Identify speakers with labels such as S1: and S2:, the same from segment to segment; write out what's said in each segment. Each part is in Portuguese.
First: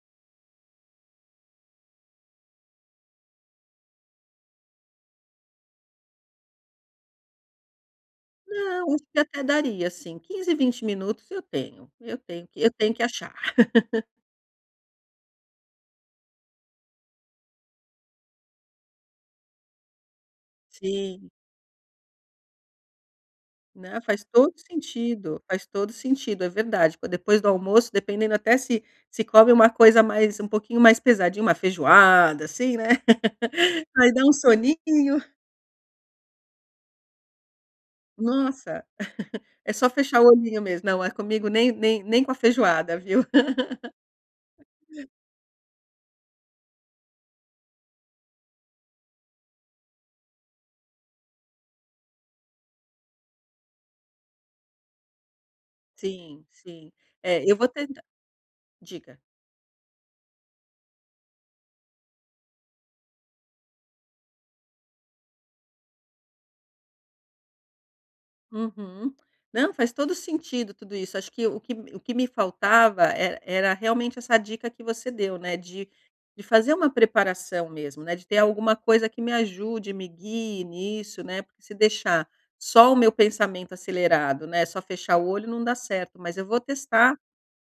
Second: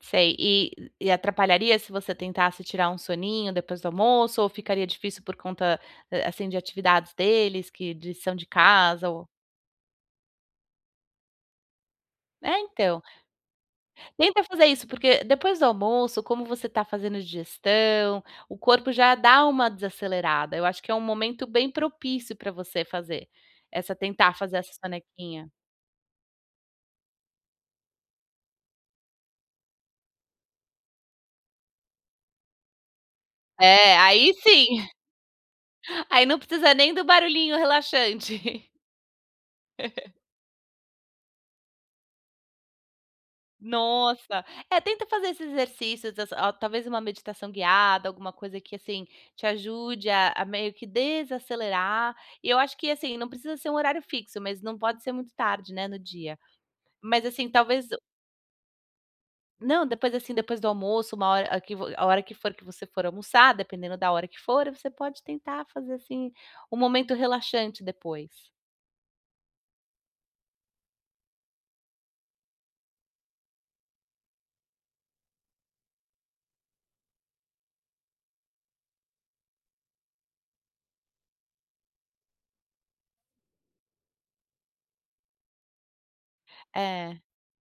S1: Sei, e e atrapalharia se você tentasse tirar um soninho depois do almoço ou ficaria difícil por conta, a assim, de atividades deles, que de lição de
S2: Não, isso
S1: casa ou
S2: até daria, assim, 15, 20 minutos eu tenho, eu tenho
S1: É,
S2: que eu tenho
S1: então
S2: que achar.
S1: tenta fazer isso, porque depois do almoço, como você tá fazendo a digestão, o corpo já dá uma desacelerada. Eu acho que é um
S2: Sim.
S1: momento bem propício pra você fazer essa
S2: Né, faz
S1: tentar
S2: todo
S1: fazer essa
S2: sentido,
S1: sonequinha.
S2: faz todo sentido. É verdade, tipo, depois do almoço dependendo até se se come uma coisa mais um pouquinho mais pesadinha, uma feijoada, assim, né,
S1: É,
S2: aí dá um
S1: aí sim.
S2: soninho.
S1: Aí não precisa nem do barulhinho relaxante.
S2: Nossa, é só fechar o olhinho mesmo, não. Eh, comigo nem nem nem com a feijoada, viu.
S1: Nossa. É, tenta fazer esses exercícios, desa a talvez uma meditação guiada, alguma coisa que, assim, te ajude a a meio que desacelerar. E eu acho que, assim, não precisa ser um horário fixo, mas não pode ser muito tarde, né, no dia.
S2: Sim, sim.
S1: Mas,
S2: É,
S1: assim,
S2: eu vou
S1: talvez
S2: tenta Diga.
S1: não, depois, assim, depois do almoço, uma hora a que vo a hora que for que você for almoçar, dependendo da hora que for, você pode tentar fazer, assim, um momento relaxante depois.
S2: Uhum. Não, faz todo o sentido tudo isso, acho que o me que o que me faltava era era realmente essa dica que você deu, né, de de fazer uma preparação mesmo, né, de ter alguma coisa que me ajude, me guie nisso, né, porque se deixar só o meu pensamento acelerado, né, só fechar o olho não dá certo. Mas eu vou testar
S1: É.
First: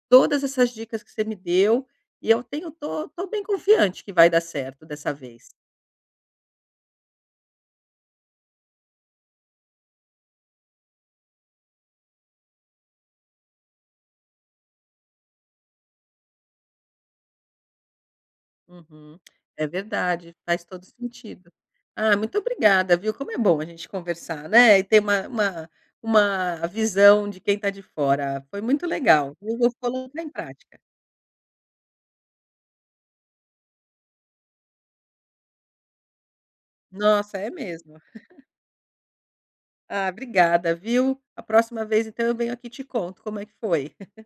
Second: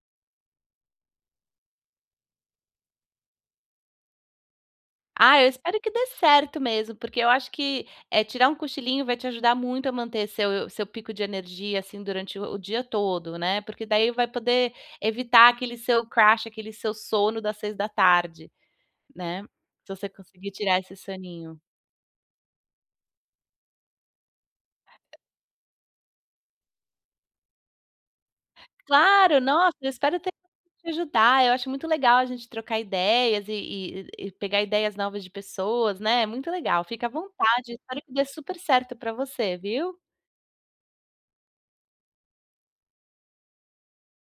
S2: todas essas dicas que você me deu, e eu tenho estou estou bem confiante que vai dar certo dessa
S1: Ah,
S2: vez.
S1: eu espero que dê certo mesmo, porque eu acho que, eh, tirar um cochilinho vai te ajudar muito a manter seu seu pico de energia, assim, durante o dia todo, né. Porque daí vai poder evitar aquele seu crash, aquele seu sono das 18:00,
S2: Uhum.
S1: né,
S2: É
S1: se você
S2: verdade,
S1: conseguir
S2: faz
S1: tirar
S2: todo o
S1: esse
S2: sentido.
S1: soninho.
S2: Ah, muito obrigada, viu. Como é bom a gente conversar, né, e ter uma uma uma visão de quem tá de fora. Foi muito legal,
S1: Claro, nossa,
S2: [unintelligible]
S1: espero
S2: em
S1: ter
S2: prática.
S1: te ajudar. Eu acho muito legal a gente trocar ideias e e e pegar ideias novas de pessoas, né. É muito legal, fica à
S2: Nossa, é
S1: vontade,
S2: mesmo.
S1: espero que dê super certo para você, viu?
S2: Ah, obrigada, viu. A próxima vez, então, eu venho aqui e te conto como é que foi.